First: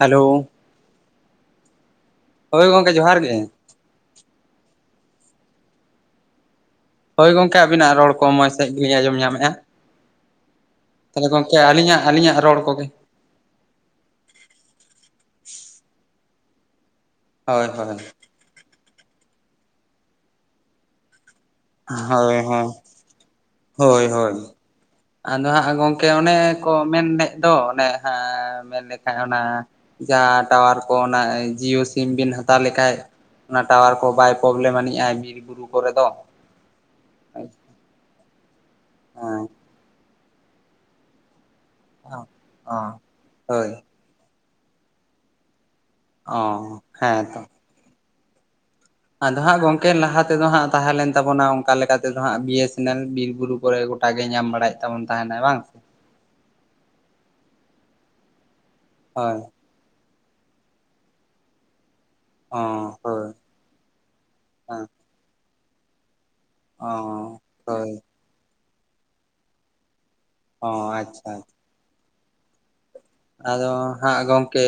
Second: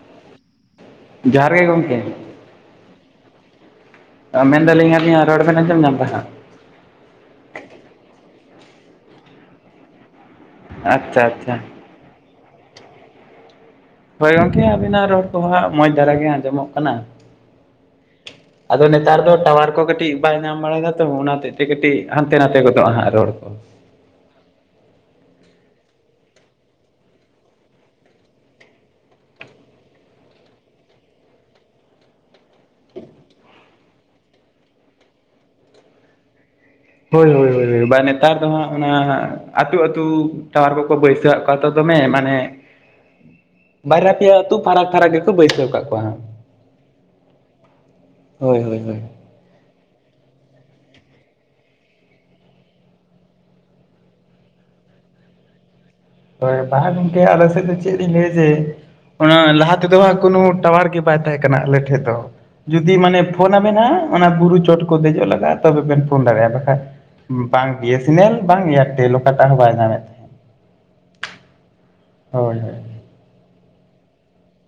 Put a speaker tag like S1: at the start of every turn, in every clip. S1: Hello,
S2: ᱡᱚᱦᱟᱨ ᱜᱮ ᱜᱚᱢᱠᱮ ᱾
S1: ᱦᱳᱭ ᱜᱚᱢᱠᱮ ᱡᱚᱦᱟᱨ ᱜᱮ ᱾
S2: ᱢᱮᱱᱫᱟᱞᱤᱧ ᱟᱹᱞᱤᱧᱟᱜ ᱨᱚᱲ ᱵᱮᱱ ᱟᱡᱚᱢ ᱧᱟᱢᱮᱫᱟ?
S1: ᱦᱳᱭ ᱜᱚᱢᱠᱮ ᱟᱵᱤᱱᱟᱜ ᱨᱚᱲ ᱠᱚ ᱢᱚᱡᱽ ᱥᱟᱦᱤᱜ ᱜᱮᱞᱤᱧ ᱟᱸᱡᱚᱢ ᱧᱟᱢᱮᱜᱼᱟ ᱾
S2: ᱟᱪᱪᱷᱟ
S1: ᱛᱟᱦᱚᱞᱮ
S2: ᱟᱪᱪᱷᱟ
S1: ᱜᱚᱢᱠᱮ ᱟᱹᱞᱤᱧᱟᱜ ᱟᱹᱞᱤᱧᱟᱜ ᱨᱚᱲ ᱠᱚᱜᱮ,
S2: ᱦᱳᱭ ᱜᱚᱢᱠᱮ ᱟᱵᱤᱱᱟᱜ ᱨᱚᱲ ᱠᱚᱦᱚᱸ ᱢᱚᱸᱡᱽ ᱫᱷᱟᱨᱟ ᱜᱮ ᱟᱸᱡᱚᱢᱚᱜ ᱠᱟᱱᱟ ᱾
S1: ᱦᱳᱭ ᱦᱳᱭ ᱾
S2: ᱟᱫᱚ ᱱᱮᱛᱟᱨ ᱫᱚ ᱴᱟᱣᱟᱨ ᱠᱚ ᱠᱟᱹᱴᱤᱡ ᱵᱟᱭ ᱧᱟᱢ ᱵᱟᱲᱟᱭᱟ ᱛᱚ ᱚᱱᱟᱛᱮ ᱾ ᱠᱟᱹᱴᱤᱡ ᱠᱟᱹᱴᱤᱡ ᱦᱟᱱᱛᱮ
S1: ᱦᱳᱭ
S2: ᱱᱟᱛᱮ
S1: ᱦᱳᱭ
S2: ᱜᱚᱫᱚᱜᱼᱟ ᱦᱟᱸᱜ ᱨᱚᱲ ᱠᱚ,
S1: ᱦᱳᱭ ᱦᱳᱭ, ᱟᱫᱚ ᱦᱟᱸᱜ ᱜᱚᱢᱠᱮ ᱚᱱᱮ ᱠᱚ ᱢᱮᱱᱮᱫ ᱫᱚ ᱚᱱᱮ ᱢᱮᱱ ᱞᱮᱠᱷᱟᱡ ᱚᱱᱟ ᱡᱟᱦᱟᱸ ᱴᱟᱣᱟᱨ ᱠᱚ ᱚᱱᱟ ᱡᱤᱭᱳ ᱥᱤᱢ ᱵᱤᱱ ᱦᱟᱛᱟᱣ ᱞᱮᱠᱷᱟᱡ ᱚᱱᱟ ᱴᱟᱣᱟᱨ ᱠᱚ ᱵᱟᱭ ᱯᱨᱚᱵᱞᱮᱢ ᱟᱹᱱᱤᱡᱟᱭ ᱵᱤᱨ ᱵᱩᱨᱩ ᱠᱚᱨᱮ ᱫᱚ ᱾
S2: ᱦᱳᱭ ᱦᱳᱭ ᱱᱮᱛᱟᱨ ᱫᱚ ᱦᱟᱸᱜ ᱚᱱᱟ ᱟᱹᱛᱩ ᱟᱹᱛᱩ ᱴᱟᱣᱟᱨ ᱠᱚᱠᱚ ᱵᱟᱹᱭᱥᱟᱹᱣᱟᱜ [inaudible] ᱫᱚᱢᱮ ᱢᱟᱱᱮ
S1: ᱚ ᱦᱳᱭ
S2: ᱵᱟᱨᱭᱟ ᱯᱮᱭᱟ ᱟᱹᱛᱩ ᱯᱷᱟᱨᱟᱠ ᱯᱷᱟᱨᱟᱠ ᱜᱮᱠᱚ ᱵᱟᱹᱭᱥᱟᱹᱣ ᱠᱟᱜ ᱠᱚᱣᱟ᱾
S1: ᱚ ᱦᱮᱸ ᱛᱚ ᱾
S2: ᱦᱳᱭ ᱦᱳᱭ ᱦᱳᱭ ᱾
S1: ᱟᱫᱚ ᱦᱟᱸᱜ ᱜᱚᱢᱠᱮ ᱞᱟᱦᱟ ᱛᱮᱫᱚ ᱦᱟᱸᱜ ᱛᱟᱦᱮᱸ ᱞᱮᱱ ᱛᱟᱵᱚᱱᱟ ᱚᱱᱠᱟ ᱞᱮᱠᱟ ᱛᱮᱫᱚ ᱦᱟᱸᱜ ᱵᱤᱭ ᱮᱥ ᱮᱱ ᱮᱞ ᱵᱤᱨ ᱵᱩᱨᱩ ᱠᱚᱨᱮ ᱜᱚᱴᱟ ᱜᱚᱴᱟ ᱜᱮ ᱧᱟᱢ ᱵᱟᱲᱟᱭᱮᱫ ᱛᱟᱵᱚᱱ ᱛᱟᱦᱮᱱᱟᱭ ᱵᱟᱝ,
S2: ᱦᱳᱭ ᱵᱟᱝᱼᱟ ᱜᱚᱢᱠᱮ ᱟᱞᱮ ᱥᱮᱫ ᱫᱚ ᱪᱮᱫ ᱤᱧ ᱞᱟᱹᱭᱟ ᱡᱮ
S1: ᱦᱳᱭ
S2: ᱞᱟᱦᱟᱛ ᱱᱚᱛᱮ ᱫᱚ ᱦᱟᱸᱜ ᱠᱳᱱᱳ ᱴᱟᱣᱟᱨ ᱜᱮ ᱵᱟᱭ ᱛᱟᱦᱮᱸ ᱠᱟᱱᱟ ᱟᱞᱮ ᱴᱷᱮᱡ ᱫᱚ
S1: ᱚ
S2: ᱡᱩᱫᱤ ᱢᱟᱱᱮ
S1: ᱦᱳᱭ
S2: ᱯᱷᱳᱱᱟ ᱟᱵᱤᱱ ᱦᱟᱸᱜ ᱚᱱᱟ ᱵᱩᱨᱩ ᱪᱚᱴ ᱠᱚ ᱫᱮᱡᱚᱜ ᱞᱟᱜᱼᱟ ᱛᱚᱵᱮᱱ ᱯᱷᱳᱱ ᱫᱟᱲᱮᱭᱟᱜᱼᱟ᱾
S1: ᱚ
S2: ᱵᱟᱝ
S1: ᱦᱳᱭ
S2: ᱵᱤᱭ ᱮᱥ ᱮᱱ ᱮᱞ ᱵᱟᱝ ᱮᱭᱟᱨᱴᱮᱞ ᱚᱠᱟᱴᱟᱜ ᱦᱚᱸ ᱵᱟᱭ ᱧᱟᱢᱮᱫ ᱛᱟᱦᱮᱸᱫ
S1: ᱚ ᱟᱪᱪᱷᱟ ᱾
S2: ᱦᱳᱭ ᱦᱳᱭ ᱾
S1: ᱟᱫᱚ ᱦᱟᱸᱜ ᱜᱚᱢᱠᱮ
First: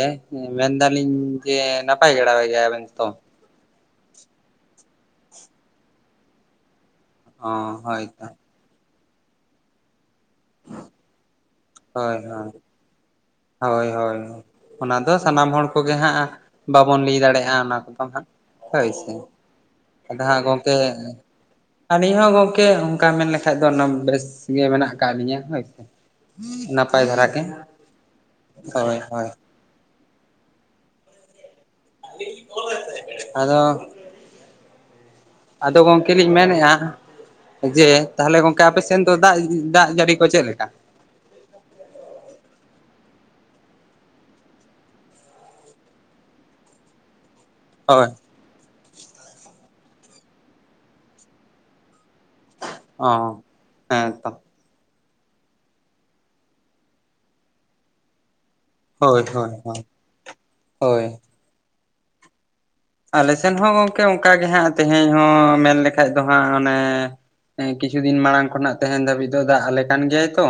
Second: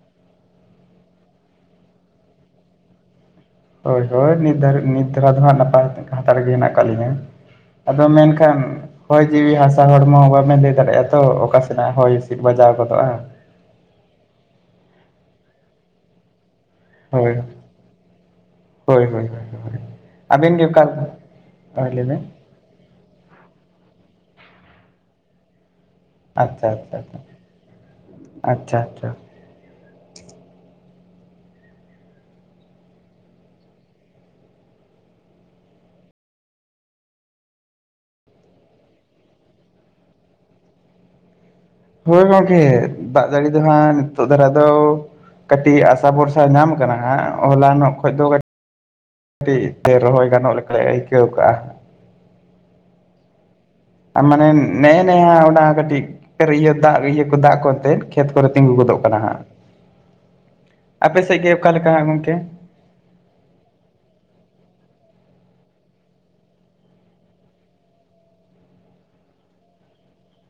S1: ᱢᱮᱱᱫᱟᱞᱤᱧ ᱡᱮ ᱱᱟᱯᱟᱭ ᱵᱟᱲᱟ ᱜᱮᱭᱟᱵᱮᱱ ᱛᱚ᱾
S2: ᱦᱳᱭ ᱦᱳᱭ ᱱᱤᱛ ᱫᱷᱟᱨᱟ ᱱᱤᱛ ᱫᱷᱟᱨᱟ ᱫᱚ ᱦᱟᱸᱜ ᱱᱟᱯᱟᱭ ᱱᱟᱯᱟᱭ ᱨᱮᱜᱮ ᱦᱮᱱᱟᱜ ᱟᱠᱟᱫ ᱞᱤᱧᱟᱹ,
S1: ᱚ
S2: ᱟᱫᱚ
S1: ᱦᱳᱭᱛᱚ
S2: ᱢᱮᱱᱠᱷᱟᱱ ᱦᱚᱭ ᱡᱤᱣᱤ ᱦᱟᱥᱟ ᱦᱚᱲᱢᱚ ᱵᱟᱵᱮᱱ ᱞᱟᱹᱭ ᱫᱟᱲᱮᱭᱟᱜᱼᱟ ᱛᱚ ᱚᱠᱟ ᱥᱮᱱᱟᱜ ᱦᱚᱭ
S1: ᱦᱳᱭ
S2: ᱦᱤᱸᱥᱤᱫ
S1: ᱦᱳᱭ
S2: ᱵᱟᱡᱟᱣ ᱜᱚᱫᱚᱜᱼᱟ᱾
S1: ᱦᱳᱭ ᱦᱳᱭ ᱚᱱᱟ ᱫᱚ ᱥᱟᱱᱟᱢ ᱦᱚᱲ ᱠᱚᱜᱮ ᱦᱟᱸᱜ᱾ ᱵᱟᱵᱚᱱ ᱞᱟᱹᱭ
S2: ᱦᱳᱭ
S1: ᱫᱟᱲᱮᱭᱟᱜᱼᱟ ᱚᱱᱟ ᱠᱚᱫᱚ ᱦᱟᱸᱜ ᱦᱳᱭ ᱥᱮ᱾
S2: [unintelligible]
S1: ᱟᱫᱚ ᱦᱟᱸᱜ
S2: ᱜᱮ
S1: ᱜᱚᱢᱠᱮ
S2: ᱚᱠᱟ
S1: ᱟᱨ
S2: ᱦᱳᱭ ᱞᱟᱹᱭ
S1: ᱟᱞᱤᱧ
S2: ᱵᱮᱱ
S1: ᱦᱚᱸ ᱜᱚᱢᱠᱮ ᱚᱱᱠᱟ ᱢᱮᱱ ᱞᱮᱠᱷᱟᱱ ᱵᱟᱠᱷᱟᱡ ᱫᱚ ᱚᱱᱟ ᱵᱮᱥ ᱜᱮ ᱢᱮᱱᱟᱜ ᱠᱟᱜ ᱞᱤᱧᱟᱹ ᱦᱳᱭ ᱥᱮ,
S2: ᱟᱪᱪᱷᱟ ᱟᱪᱪᱷᱟ
S1: ᱱᱟᱯᱟᱭ
S2: ᱟᱪᱪᱷᱟ
S1: ᱫᱷᱚᱨᱟ ᱜᱮ,
S2: ᱟᱪᱪᱷᱟ
S1: ᱦᱳᱭ
S2: ᱟᱪᱪᱷᱟ
S1: ᱦᱳᱭ᱾ ᱟᱫᱚ ᱟᱫᱚ ᱜᱚᱢᱠᱮ ᱞᱤᱧ ᱢᱮᱱᱮᱫᱼᱟ ᱾ ᱡᱮ ᱛᱟᱦᱚᱞᱮ ᱜᱚᱢᱠᱮ ᱟᱯᱮ ᱥᱮᱱ ᱫᱚ ᱫᱟᱜ ᱫᱟᱜ ᱡᱟᱹᱲᱤ ᱠᱚ ᱪᱮᱫ ᱞᱮᱠᱟ?
S2: ᱦᱳᱭ ᱜᱚᱝᱠᱮ ᱫᱟᱜ ᱡᱟᱹᱲᱤ ᱫᱚ ᱦᱟᱸᱜ ᱱᱤᱛᱚᱜ ᱫᱷᱟᱨᱟ ᱫᱚ ᱠᱟᱹᱴᱤᱡ ᱟᱥᱟ ᱵᱷᱚᱨᱥᱟ ᱧᱟᱢ ᱠᱟᱱᱟ ᱦᱟᱸᱜ ᱦᱚᱞᱟᱱᱚᱜ
S1: ᱦᱳᱭ
S2: ᱠᱷᱚᱡ ᱫᱚ ᱠᱟᱹᱴᱤᱡ ᱛᱮ ᱨᱚᱦᱚᱭ ᱜᱟᱱᱚᱜ ᱞᱮᱠᱟᱞᱮ ᱟᱹᱭᱠᱟᱹᱣ ᱠᱟᱜᱼᱟ᱾
S1: ᱚ ᱦᱮᱸ
S2: ᱟᱨ
S1: ᱛᱚ
S2: ᱢᱟᱱᱮ ᱱᱮᱜ [unintelligible] ᱚᱱᱟ ᱠᱟᱹᱴᱤᱡ ᱤᱭᱟᱹᱟᱜ ᱤᱭᱟᱹ ᱠᱚ ᱫᱟᱜ ᱠᱚ ᱮᱱᱛᱮ ᱠᱷᱮᱛ ᱠᱚᱨᱮ ᱛᱤᱸᱜᱩ ᱜᱚᱫᱚᱜ ᱠᱟᱱᱟ
S1: ᱦᱳᱭ
S2: ᱦᱟᱸᱜ,
S1: ᱦᱳᱭ ᱦᱳᱭ ᱦᱳᱭ
S2: ᱟᱯᱮ ᱥᱮᱫ ᱜᱮ ᱚᱠᱟ ᱞᱮᱠᱟ ᱦᱟᱸᱜ ᱜᱚᱢᱠᱮ?
S1: ᱟᱞᱮ ᱥᱮᱱ ᱦᱚᱸ ᱜᱚᱝᱠᱮ ᱚᱱᱠᱟᱜ ᱜᱮ ᱦᱟᱸᱜ ᱛᱮᱦᱮᱧ ᱦᱚᱸ ᱢᱮᱱ ᱞᱮᱠᱷᱟᱡ ᱫᱚ ᱦᱟᱸᱜ ᱚᱱᱮ ᱦᱮᱸ ᱠᱤᱪᱷᱩ ᱫᱤᱱ ᱢᱟᱲᱟᱝ ᱠᱷᱚᱱᱟᱜ ᱛᱮᱦᱮᱱ ᱫᱷᱟᱹᱵᱤᱡ ᱫᱚ ᱫᱟᱜ ᱟᱞᱮ ᱠᱟᱱ ᱜᱮᱭᱟᱭ ᱛᱚ᱾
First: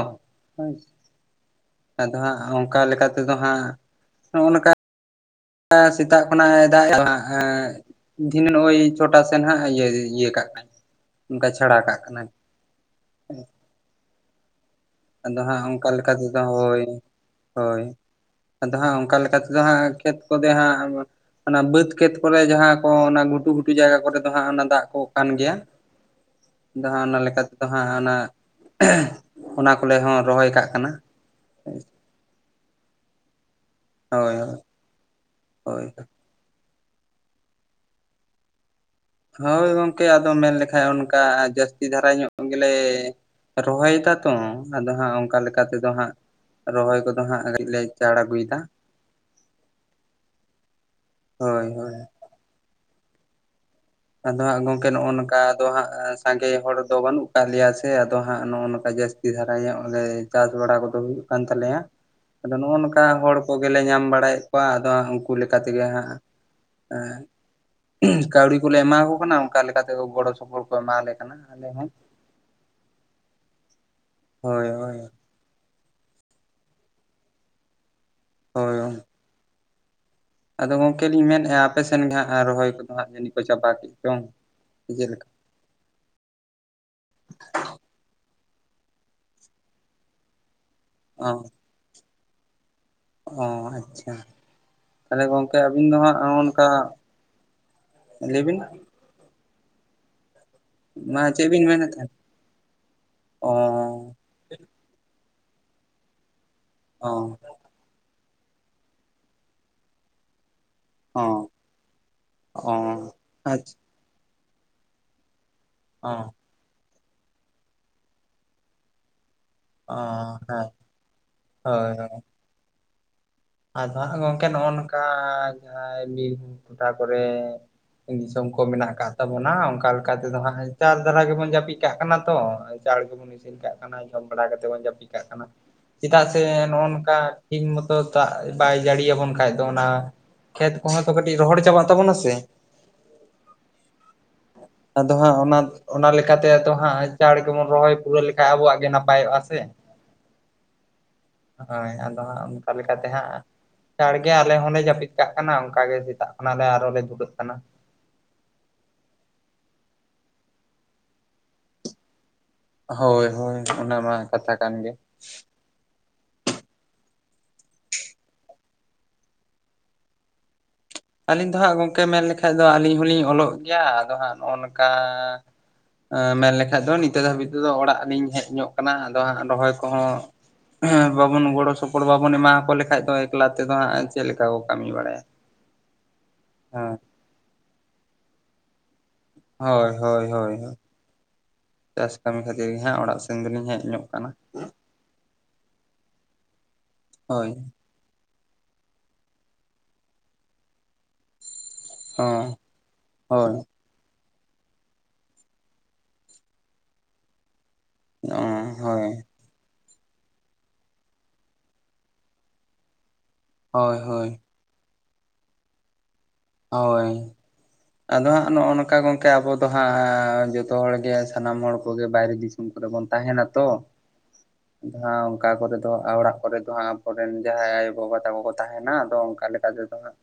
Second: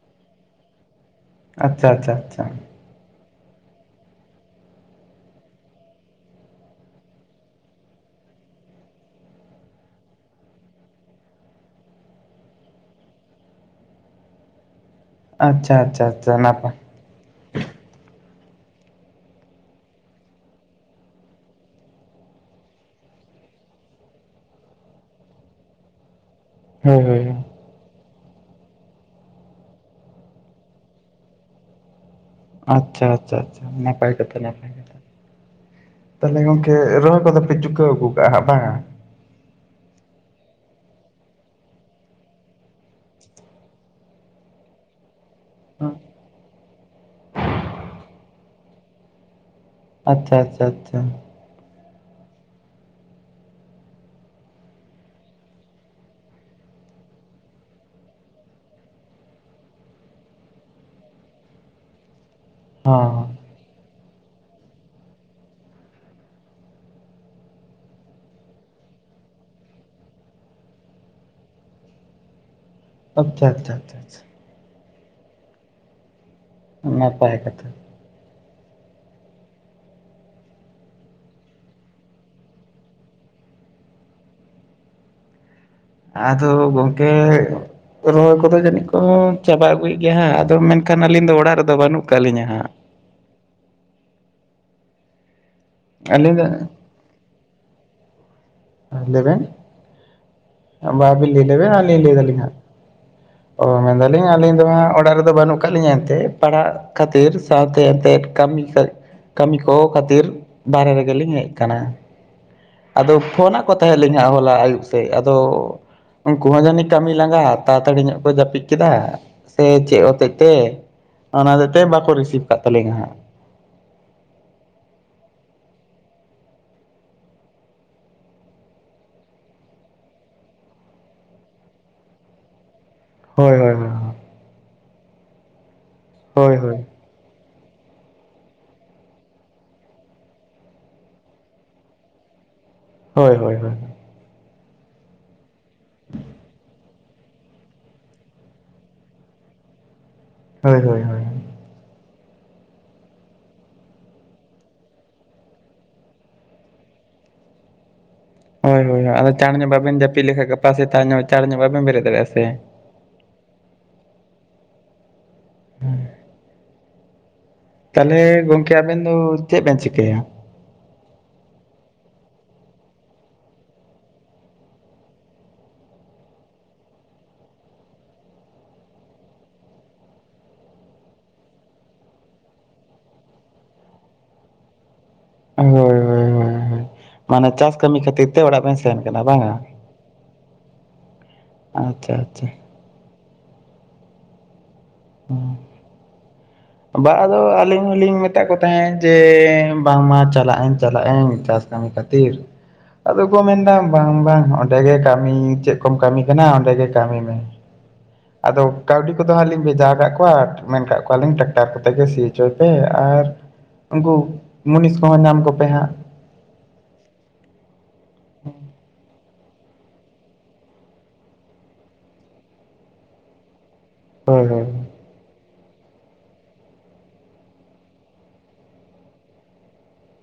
S2: ᱟᱪᱪᱷᱟ ᱟᱪᱪᱷᱟ
S1: ᱟᱫᱚ ᱦᱟᱸᱜ
S2: ᱟᱪᱪᱷᱟ
S1: ᱚᱱᱠᱟ ᱞᱮᱠᱟ ᱛᱮᱫᱚ ᱦᱟᱸᱜ ᱱᱚᱜᱼᱚ ᱱᱚᱝᱠᱟ ᱥᱮᱛᱟᱜ ᱠᱷᱚᱱᱟᱜ ᱮ ᱫᱟᱜ ᱮᱫᱟ ᱫᱷᱤᱱᱟᱹ ᱳᱭ ᱪᱷᱚᱴᱟ ᱥᱮᱫ ᱦᱟᱸᱜ ᱤᱭᱟᱹ ᱠᱟᱜ ᱠᱟᱱᱟ, ᱜᱟᱪᱷᱟᱲ ᱠᱟᱜ ᱠᱟᱱᱟᱭ, ᱟᱫᱚ ᱦᱟᱸᱜ
S2: ᱟᱪᱪᱷᱟ
S1: ᱚᱱᱠᱟ
S2: ᱟᱪᱪᱷᱟ
S1: ᱞᱮᱠᱟ
S2: ᱟᱪᱪᱷᱟ
S1: ᱛᱮᱫᱚ
S2: ᱱᱟᱯᱟᱭ
S1: ᱦᱳᱭ ᱦᱳᱭ᱾ ᱟᱫᱚ ᱦᱟᱸᱜ ᱚᱱᱠᱟ ᱞᱮᱠᱟ ᱛᱮᱫᱚ ᱦᱟᱸᱜ ᱠᱷᱮᱛ ᱠᱚᱫᱚ ᱦᱟᱸᱜ ᱚᱱᱟ ᱵᱟᱹᱫᱽ ᱠᱷᱮᱛ ᱠᱚᱨᱮ ᱡᱟᱦᱟᱸ ᱠᱚ ᱚᱱᱟ ᱜᱷᱩᱴᱩ ᱜᱷᱩᱴᱩ ᱡᱟᱭᱜᱟ ᱠᱚᱨᱮ ᱫᱚ ᱦᱟᱸᱜ ᱚᱱᱟ ᱫᱟᱜ ᱠᱚ ᱠᱟᱱ ᱜᱮᱭᱟ᱾
S2: [unintelligible]
S1: ᱫᱚ ᱦᱟᱸᱜ ᱚᱱᱟ ᱞᱮᱠᱟᱛᱮᱫᱚ ᱦᱟᱸᱜ ᱚᱱᱟ ᱠᱚᱨᱮ ᱦᱚᱸ ᱨᱚᱦᱚᱭ ᱠᱟᱜ ᱠᱟᱱᱟ᱾
S2: ᱟᱪᱪᱷᱟ ᱟᱪᱪᱷᱟ ᱟᱪᱷᱟ,
S1: ᱦᱳᱭ ᱦᱳᱭ
S2: ᱛᱟᱦᱚᱞᱮ ᱜᱚᱝᱠᱮ ᱨᱚᱦᱚᱭ ᱠᱚᱫᱚᱯᱮ ᱪᱩᱠᱟᱹᱣ ᱟᱜᱩ ᱠᱟᱜᱼᱟ ᱦᱟᱸᱜ ᱵᱟᱝᱟ?
S1: ᱦᱳᱭ ᱜᱚᱢᱠᱮ ᱟᱫᱚ ᱢᱮᱱ ᱞᱮᱠᱷᱟᱡ ᱚᱱᱠᱟ ᱡᱟᱹᱥᱛᱤ ᱫᱷᱟᱨᱟ ᱧᱚᱜ ᱜᱮᱞᱮ ᱨᱚᱦᱚᱭ ᱫᱟᱛᱚ ᱟᱫᱚ ᱦᱟᱸᱜ ᱚᱝ ᱚᱠᱟ ᱞᱮᱠᱟ ᱛᱮᱫᱚ ᱦᱟᱸᱜ ᱨᱚᱦᱚᱭ ᱠᱚᱫᱚ ᱦᱟᱸᱜ ᱠᱟᱹᱡ ᱞᱮ ᱪᱟᱬ ᱟᱹᱜᱩᱭᱫᱟ,
S2: ᱟᱪᱪᱷᱟ ᱟᱪᱪᱷᱟ ᱟᱪᱪᱷᱟ᱾
S1: ᱦᱳᱭ ᱦᱳᱭ᱾ ᱟᱫᱚ ᱦᱟᱸᱜ ᱜᱚᱝᱠᱮ ᱱᱚᱜᱼᱚ ᱱᱚᱝᱠᱟ ᱟᱫᱚ ᱦᱟᱸᱜ ᱥᱟᱸᱜᱮ ᱦᱚᱲ ᱫᱚ ᱵᱟᱹᱱᱩᱜ ᱠᱟᱫ ᱞᱮᱭᱟ ᱥᱮ ᱟᱫᱚ ᱦᱟᱸᱜ ᱱᱚᱜᱼᱚ ᱱᱚᱝᱠᱟ ᱡᱟᱹᱥ ᱛᱤ ᱫᱷᱟᱨᱟ ᱧᱚᱸᱜ ᱜᱮ ᱪᱟᱥ ᱵᱟᱲᱟ ᱠᱚᱫᱚ ᱦᱩᱭᱩᱜ ᱠᱟᱱ ᱛᱟᱞᱮᱭᱟ᱾ ᱟᱫᱚ ᱱᱚᱜᱼᱚ ᱱᱚᱝᱠᱟ
S2: ᱦᱚᱸ
S1: ᱦᱚᱲ ᱠᱚᱜᱮᱞᱮ ᱧᱟᱢ ᱵᱟᱲᱟᱭᱮᱜ ᱠᱚᱣᱟ ᱟᱫᱚ ᱩᱱᱠᱩ ᱞᱮᱠᱟ ᱛᱮᱜᱮ ᱦᱟᱸᱜ ᱠᱟᱹᱣᱰᱤ ᱠᱚᱞᱮ ᱮᱢᱟ ᱠᱚ ᱠᱟᱱᱟ ᱚᱱᱠᱟ ᱞᱮᱠᱟᱛᱮ ᱜᱚᱲᱚ ᱥᱚᱯᱚᱦᱚᱫ ᱠᱚ ᱮᱢᱟᱞᱮ ᱠᱟᱱᱟ ᱟᱞᱮ ᱦᱚᱸ᱾
S2: ᱟᱪᱪᱷᱟ ᱪᱷᱟ ᱪᱷᱟ ᱪᱷᱟ᱾
S1: ᱦᱳᱭ ᱦᱳᱭ᱾
S2: ᱱᱟᱯᱟᱭ ᱠᱟᱛᱷᱟ᱾
S1: ᱦᱳᱭ᱾ ᱟᱫᱚ ᱜᱚᱢᱠᱮ ᱞᱤᱧ ᱢᱮᱱᱮᱫᱼᱟ ᱟᱯᱮ ᱥᱮᱮᱱ ᱜᱮ ᱦᱟᱸᱜ ᱨᱚᱦᱚᱭ ᱠᱚᱫᱚ ᱦᱟᱸᱜ ᱡᱟᱹᱱᱤ ᱠᱚ ᱪᱟᱵᱟ ᱠᱮᱫ ᱪᱚᱝ ᱥᱮ ᱪᱮᱫᱮᱠᱟ?
S2: ᱟᱫᱚ ᱜᱚᱝᱠᱮ ᱨᱚᱦᱚᱭ ᱠᱚᱫᱚ ᱡᱟᱹᱱᱤᱡ ᱠᱚ ᱪᱟᱵᱟ ᱟᱹᱜᱩᱭᱮᱫ ᱜᱮᱭᱟ ᱦᱟᱸᱜ, ᱟᱫᱚ ᱢᱮᱱ ᱠᱷᱟᱱ ᱟᱹᱞᱤᱧ
S1: ᱚ
S2: ᱫᱚ ᱚᱲᱟᱜ ᱨᱮᱫᱚ ᱵᱟᱹᱱᱩᱜ ᱠᱟᱫ ᱞᱤᱧᱟᱹ ᱦᱟᱸᱜ᱾
S1: ᱚ ᱟᱪᱪᱷᱟ, ᱛᱟᱦᱞᱮ ᱜᱚᱢᱠᱮ ᱟᱹᱵᱤᱱ ᱫᱚ ᱦᱟᱸᱜ ᱱᱚᱜ ᱱᱚᱝᱠᱟ ᱞᱟᱹᱭᱵᱤᱱ᱾
S2: ᱞᱮᱭᱵᱮᱱ᱾ ᱵᱟ
S1: ᱢᱟ
S2: ᱟᱵᱤᱱ ᱞᱟᱹᱭ
S1: ᱪᱮᱫ ᱵᱤᱱ
S2: ᱞᱮᱵᱮᱱ
S1: ᱢᱮᱱᱮᱫ
S2: ᱞᱟᱹᱭ
S1: ᱛᱟᱦᱮᱸᱫ
S2: ᱫᱟᱞᱤᱧ ᱦᱟᱸ,
S1: ᱚ
S2: ᱳ ᱢᱮᱱ ᱫᱟ ᱟᱹᱞᱤᱧ ᱫᱚ ᱦᱟᱸᱜ ᱚᱲᱟᱜ ᱨᱮᱫᱚ ᱵᱟᱹᱱᱩᱜ ᱠᱟᱜ ᱞᱤᱧᱟ ᱮᱱᱛᱮᱫ ᱯᱟᱲᱦᱟᱜ
S1: ᱚ
S2: ᱠᱷᱟᱹᱛᱤᱨ ᱥᱟᱶᱛᱮ ᱮᱱᱛᱮᱫ ᱠᱟᱹᱢᱤ ᱠᱟᱜ ᱠᱟᱹᱢᱤ ᱠᱚ ᱠᱷᱟᱹᱛᱤᱨ ᱵᱟᱨᱮ ᱨᱮᱜᱮᱞᱤᱧ ᱦᱮᱡ
S1: ᱚ
S2: ᱠᱟᱱᱟ,
S1: ᱚ
S2: ᱟᱫᱚ ᱯᱷᱳᱱᱟᱜ ᱠᱚ
S1: ᱟᱪᱪᱷᱟ
S2: ᱛᱟᱦᱮᱸᱫ ᱦᱮᱸ ᱟᱞᱤᱧᱟᱸᱜ ᱦᱚᱞᱟ ᱟᱹᱭᱩᱵ ᱥᱮᱫ ᱟᱫᱚ
S1: ᱚ᱾
S2: ᱩᱱᱠᱩᱦᱚ ᱡᱟᱹᱱᱤ ᱠᱟᱹᱢᱤ ᱞᱟᱸᱜᱟ ᱛᱟᱲᱟ ᱛᱟᱹᱲᱤ ᱧᱚᱜ ᱠᱚ ᱡᱟᱹᱯᱤᱫ ᱠᱮᱫᱟ, ᱥᱮ
S1: ᱚ
S2: ᱪᱮᱫ ᱦᱚᱛᱮᱡ ᱛᱮ
S1: ᱦᱮᱸ
S2: ᱚᱱᱟ ᱦᱛᱮᱡ ᱛᱮ
S1: ᱦᱳᱭ
S2: ᱵᱟᱠᱚ
S1: ᱦᱳᱭ
S2: ᱨᱤᱥᱤᱵᱷ ᱠᱟᱜ ᱛᱟᱞᱮᱧᱭᱟ ᱦᱟᱸᱜ᱾
S1: ᱟᱫᱚ ᱦᱟᱸᱜ ᱜᱚᱝᱠᱮ ᱱᱚᱜᱼᱚ ᱱᱚᱝᱠᱟ ᱡᱟᱦᱟᱸᱭ ᱵᱤᱨᱵᱷᱩᱢ ᱴᱚᱴᱷᱟ ᱠᱚᱨᱮ ᱫᱤᱥᱚᱢ ᱠᱚ ᱢᱮᱱᱟᱜ ᱠᱟᱫ ᱛᱟᱵᱚᱱᱟ ᱚᱝᱠᱟ ᱞᱮᱠᱟ ᱛᱮᱫᱚ ᱦᱟᱸᱜ ᱪᱟᱲ ᱫᱷᱟᱨᱟ ᱜᱮᱵᱚᱱ ᱡᱟᱹᱯᱤᱫ ᱠᱟᱜ ᱠᱟᱱᱟ ᱛᱚ, ᱪᱟᱲ ᱜᱮᱵᱚᱱ
S2: ᱦᱳᱭ
S1: ᱤᱥᱤᱱ ᱠᱟᱜ
S2: ᱦᱳᱭ
S1: ᱠᱟᱱᱟ
S2: ᱦᱳᱭ
S1: ᱡᱚᱢ ᱵᱟᱲᱟ ᱠᱟᱛᱮ ᱵᱚᱱ ᱡᱟᱹᱯᱤᱫ ᱠᱟᱜ ᱠᱟᱱᱟ, ᱪᱮᱫᱟᱜ ᱥᱮ
S2: ᱦᱳᱭ ᱦᱳᱭ
S1: ᱱᱚᱜᱼᱚ ᱱᱚᱝᱠᱟ ᱛᱮᱦᱤᱧ ᱢᱚᱛᱚ ᱫᱟᱜ ᱵᱟᱭ ᱡᱟᱹᱲᱤ ᱟᱵᱚᱱ ᱠᱷᱟᱡ ᱫᱚ ᱚᱱᱟ ᱠᱷᱮᱛ ᱠᱚ ᱦᱚᱸ ᱛᱚ ᱠᱟᱹᱴᱤᱡ ᱨᱚᱦᱚᱲ ᱪᱟᱵᱟᱜ ᱛᱟᱵᱚᱱᱟ ᱥᱮ।
S2: ᱦᱳᱭ ᱦᱳᱭ ᱦᱳᱭ।
S1: ᱟᱫᱚ ᱦᱟᱸᱜ ᱚᱱᱟ ᱚᱱᱟ ᱞᱮᱠᱟᱛᱮ ᱟᱫᱚ ᱦᱟᱸᱜ ᱪᱟᱲ ᱜᱮᱵᱚᱱ ᱨᱚᱦᱚᱭ ᱯᱩᱨᱟᱹᱣ ᱞᱮᱠᱷᱟᱡ ᱟᱵᱚᱣᱟᱜ ᱜᱮ ᱱᱟᱯᱟᱭᱚᱜᱼᱟ ᱥᱮ।
S2: ᱦᱳᱭ ᱦᱳᱭ ᱦᱳᱭ।
S1: ᱦᱳᱭ ᱟᱫᱚ ᱦᱟᱸᱜ ᱚᱱᱠᱟ ᱞᱮᱠᱟᱛᱮ ᱦᱟᱸᱜ ᱪᱟᱲ ᱜᱮ ᱟᱞᱮ ᱦᱚᱸᱞᱮ ᱡᱟᱹᱯᱤᱫ ᱠᱟᱜ ᱠᱟᱱᱟ ᱚᱱᱠᱟ ᱜᱮ ᱥᱮᱛᱟᱜ ᱠᱷᱚᱱᱞᱮ ᱟᱨᱦᱚᱸ ᱞᱮ ᱫᱷᱩᱨᱟᱹᱜ ᱠᱟᱱᱟ।
S2: ᱦᱳᱭ ᱦᱳᱭ ᱟᱫᱚ ᱪᱟᱲ ᱧᱚᱜ ᱵᱟᱵᱮᱱ ᱡᱟᱹᱯᱤᱫ ᱞᱮᱠᱷᱡ ᱜᱟᱯᱟ ᱥᱮᱛᱟᱜ ᱧᱚᱜ ᱪᱟᱬ ᱧᱚᱜ ᱵᱟᱵᱮᱱ ᱵᱮᱨᱮᱫᱟᱲᱮᱭᱟᱜᱼᱟ ᱥᱮ।
S1: ᱦᱳᱭ ᱦᱳᱭ ᱚᱱᱟ ᱢᱟ ᱠᱟᱛᱷᱟ ᱠᱟᱱ ᱜᱮ।
S2: ᱛᱟᱦᱚᱞᱮ ᱜᱚᱝᱠᱮ ᱟᱵᱮᱱ ᱫᱚ ᱪᱮᱫ ᱵᱮᱱ ᱪᱤᱠᱟᱹᱭᱟ?
S1: ᱟᱹᱞᱤᱧ ᱫᱚ ᱦᱟᱸᱜ ᱜᱚᱝᱠᱮ ᱢᱮᱱ ᱞᱮᱠᱷᱟᱱ ᱫᱚ ᱟᱹᱞᱤᱧ ᱦᱚᱞᱤᱧ ᱚᱞᱚᱜ ᱜᱮᱭᱟ ᱟᱫᱚ ᱦᱟᱸᱜ ᱱᱚᱜᱼᱚ ᱱᱚᱝᱠᱟ ᱮ ᱢᱮᱱ ᱞᱮᱠᱷᱟᱡ ᱫᱚ ᱱᱤᱛᱚᱜ ᱫᱷᱟᱹᱵᱤᱡ ᱛᱮᱫᱚ ᱚᱲᱟᱜ ᱞᱤᱧ ᱦᱮᱡ ᱧᱚᱜ ᱠᱟᱱᱟ ᱟᱫᱚ ᱦᱟᱸᱜ ᱨᱚᱦᱚᱭ ᱠᱚᱦᱚᱸ ᱦᱮᱸ ᱵᱟᱵᱚᱱ ᱜᱚᱲᱚ ᱥᱚᱯᱚᱦᱚᱫ ᱵᱟᱵᱚᱱ ᱮᱢᱟᱠᱚ ᱞᱮᱠᱟᱡ ᱫᱚ ᱮᱠᱞᱟ ᱛᱮᱫᱚ ᱦᱟᱸᱜ ᱪᱮᱫ ᱞᱮᱠᱟ ᱠᱚ ᱠᱟᱹᱢᱤ ᱵᱟᱲᱟᱭᱟ?
S2: ᱦᱳᱭ ᱦᱚᱳ ᱦᱳᱭ।
S1: ᱦᱮᱸ।
S2: ᱢᱟᱱᱮ ᱪᱟᱥ ᱠᱟᱹᱢᱤ ᱠᱷᱟᱹᱛᱤᱨ ᱛᱮ ᱚᱲᱟᱜ ᱵᱮᱱ ᱥᱮᱜ
S1: ᱦᱳᱭ ᱦᱳᱭ ᱦᱳᱭ ᱪᱟᱥ
S2: ᱟᱪᱪᱷᱟ
S1: ᱠᱟᱹᱢᱤ
S2: ᱟᱪᱪᱷᱟ
S1: ᱠᱷᱟᱹᱛᱤᱨᱼᱼ ᱦᱮᱸ ᱚᱲᱟᱜ ᱥᱮᱱ ᱜᱮᱞᱤᱧ ᱦᱮᱡ ᱧᱚᱜ ᱠᱟᱱᱟ।
S2: ᱚ ᱵᱟᱝ ᱟᱫᱚ
S1: ᱦᱳᱭ
S2: ᱟᱹᱞᱤᱧᱼᱼ ᱟᱞᱤᱧ ᱢᱮᱛᱟᱫ ᱠᱚ ᱛᱟᱦᱮᱸᱫ ᱡᱮ ᱵᱟᱝ ᱢᱟ ᱪᱟᱞᱟᱜ ᱟᱹᱧ ᱪᱟᱞᱟᱜ ᱟᱹᱧ ᱪᱟᱥ ᱠᱟᱹᱢᱤ ᱠᱟᱛᱮ ᱛᱤᱨᱮ
S1: ᱦᱚᱸ
S2: ᱟᱫᱚ ᱠᱚ
S1: ᱦᱳᱭ
S2: ᱢᱮᱱ ᱫᱟ ᱵᱟᱝ ᱵᱟᱝ ᱚᱸᱰᱮ ᱜᱮ ᱠᱟᱹᱢᱤ ᱪᱮᱫ ᱠᱚᱢ ᱠᱟᱹᱢᱤ ᱠᱟᱱᱟ ᱚᱸᱰᱮ ᱜᱮ ᱠᱟᱹᱢᱤ ᱢᱮ।
S1: ᱚ
S2: ᱟᱫᱚ
S1: ᱦᱳᱭ
S2: ᱠᱟᱹᱣᱰᱤ ᱠᱚᱫᱚ ᱦᱟᱸᱜ ᱞᱤᱧ ᱵᱷᱮᱡᱟ ᱠᱟᱜ ᱠᱚᱣᱟ ᱟᱨ ᱢᱮᱱ ᱠᱟᱜ ᱠᱚᱣᱟᱞᱤᱧ ᱴᱨᱟᱠᱴᱟᱨ ᱠᱚᱛᱮ ᱜᱮ ᱥᱤ ᱦᱚᱪᱚᱭ ᱯᱮ ᱟᱨ
S1: ᱦᱳᱭ
S2: ᱩᱱᱠᱩ
S1: ᱦᱳᱭ
S2: ᱢᱩᱱᱤᱥ ᱠᱚ ᱦᱚᱸ ᱧᱟᱢ ᱠᱚᱯᱮ ᱦᱟᱸᱜ।
S1: ᱦᱳᱭ। ᱟᱫᱚ ᱦᱟᱸᱜ ᱱᱚᱜᱼᱚ ᱱᱚᱝᱠᱟ ᱜᱚᱝᱠᱮ ᱟᱵᱚ ᱫᱚ ᱦᱟᱸᱜ ᱡᱚᱛᱚ ᱦᱚᱲᱜᱮ ᱥᱟᱱᱟᱢ ᱦᱚᱲ ᱠᱚᱜᱮ ᱵᱟᱭᱨᱮ ᱫᱤᱥᱚᱢ ᱠᱚᱨᱮ ᱵᱚᱱ ᱛᱟᱦᱮᱱᱟ ᱛᱚ।
S2: ᱦᱳᱭ
S1: ᱚᱱᱠᱟ ᱠᱚᱨᱮ ᱫᱚ ᱚᱲᱟᱜ ᱠᱚᱨᱮ ᱫᱚ ᱦᱟᱸᱜ ᱟᱵᱚᱨᱮᱱ ᱡᱟᱦᱟᱸᱭ ᱟᱭᱳᱼᱵᱟᱵᱟ ᱛᱟᱠᱚ ᱠᱚ ᱛᱟᱦᱮᱱᱟ ᱟᱫᱚ ᱚᱱᱠᱟ ᱞᱮᱠᱟ ᱛᱮᱫᱚ ᱦᱟᱸᱜ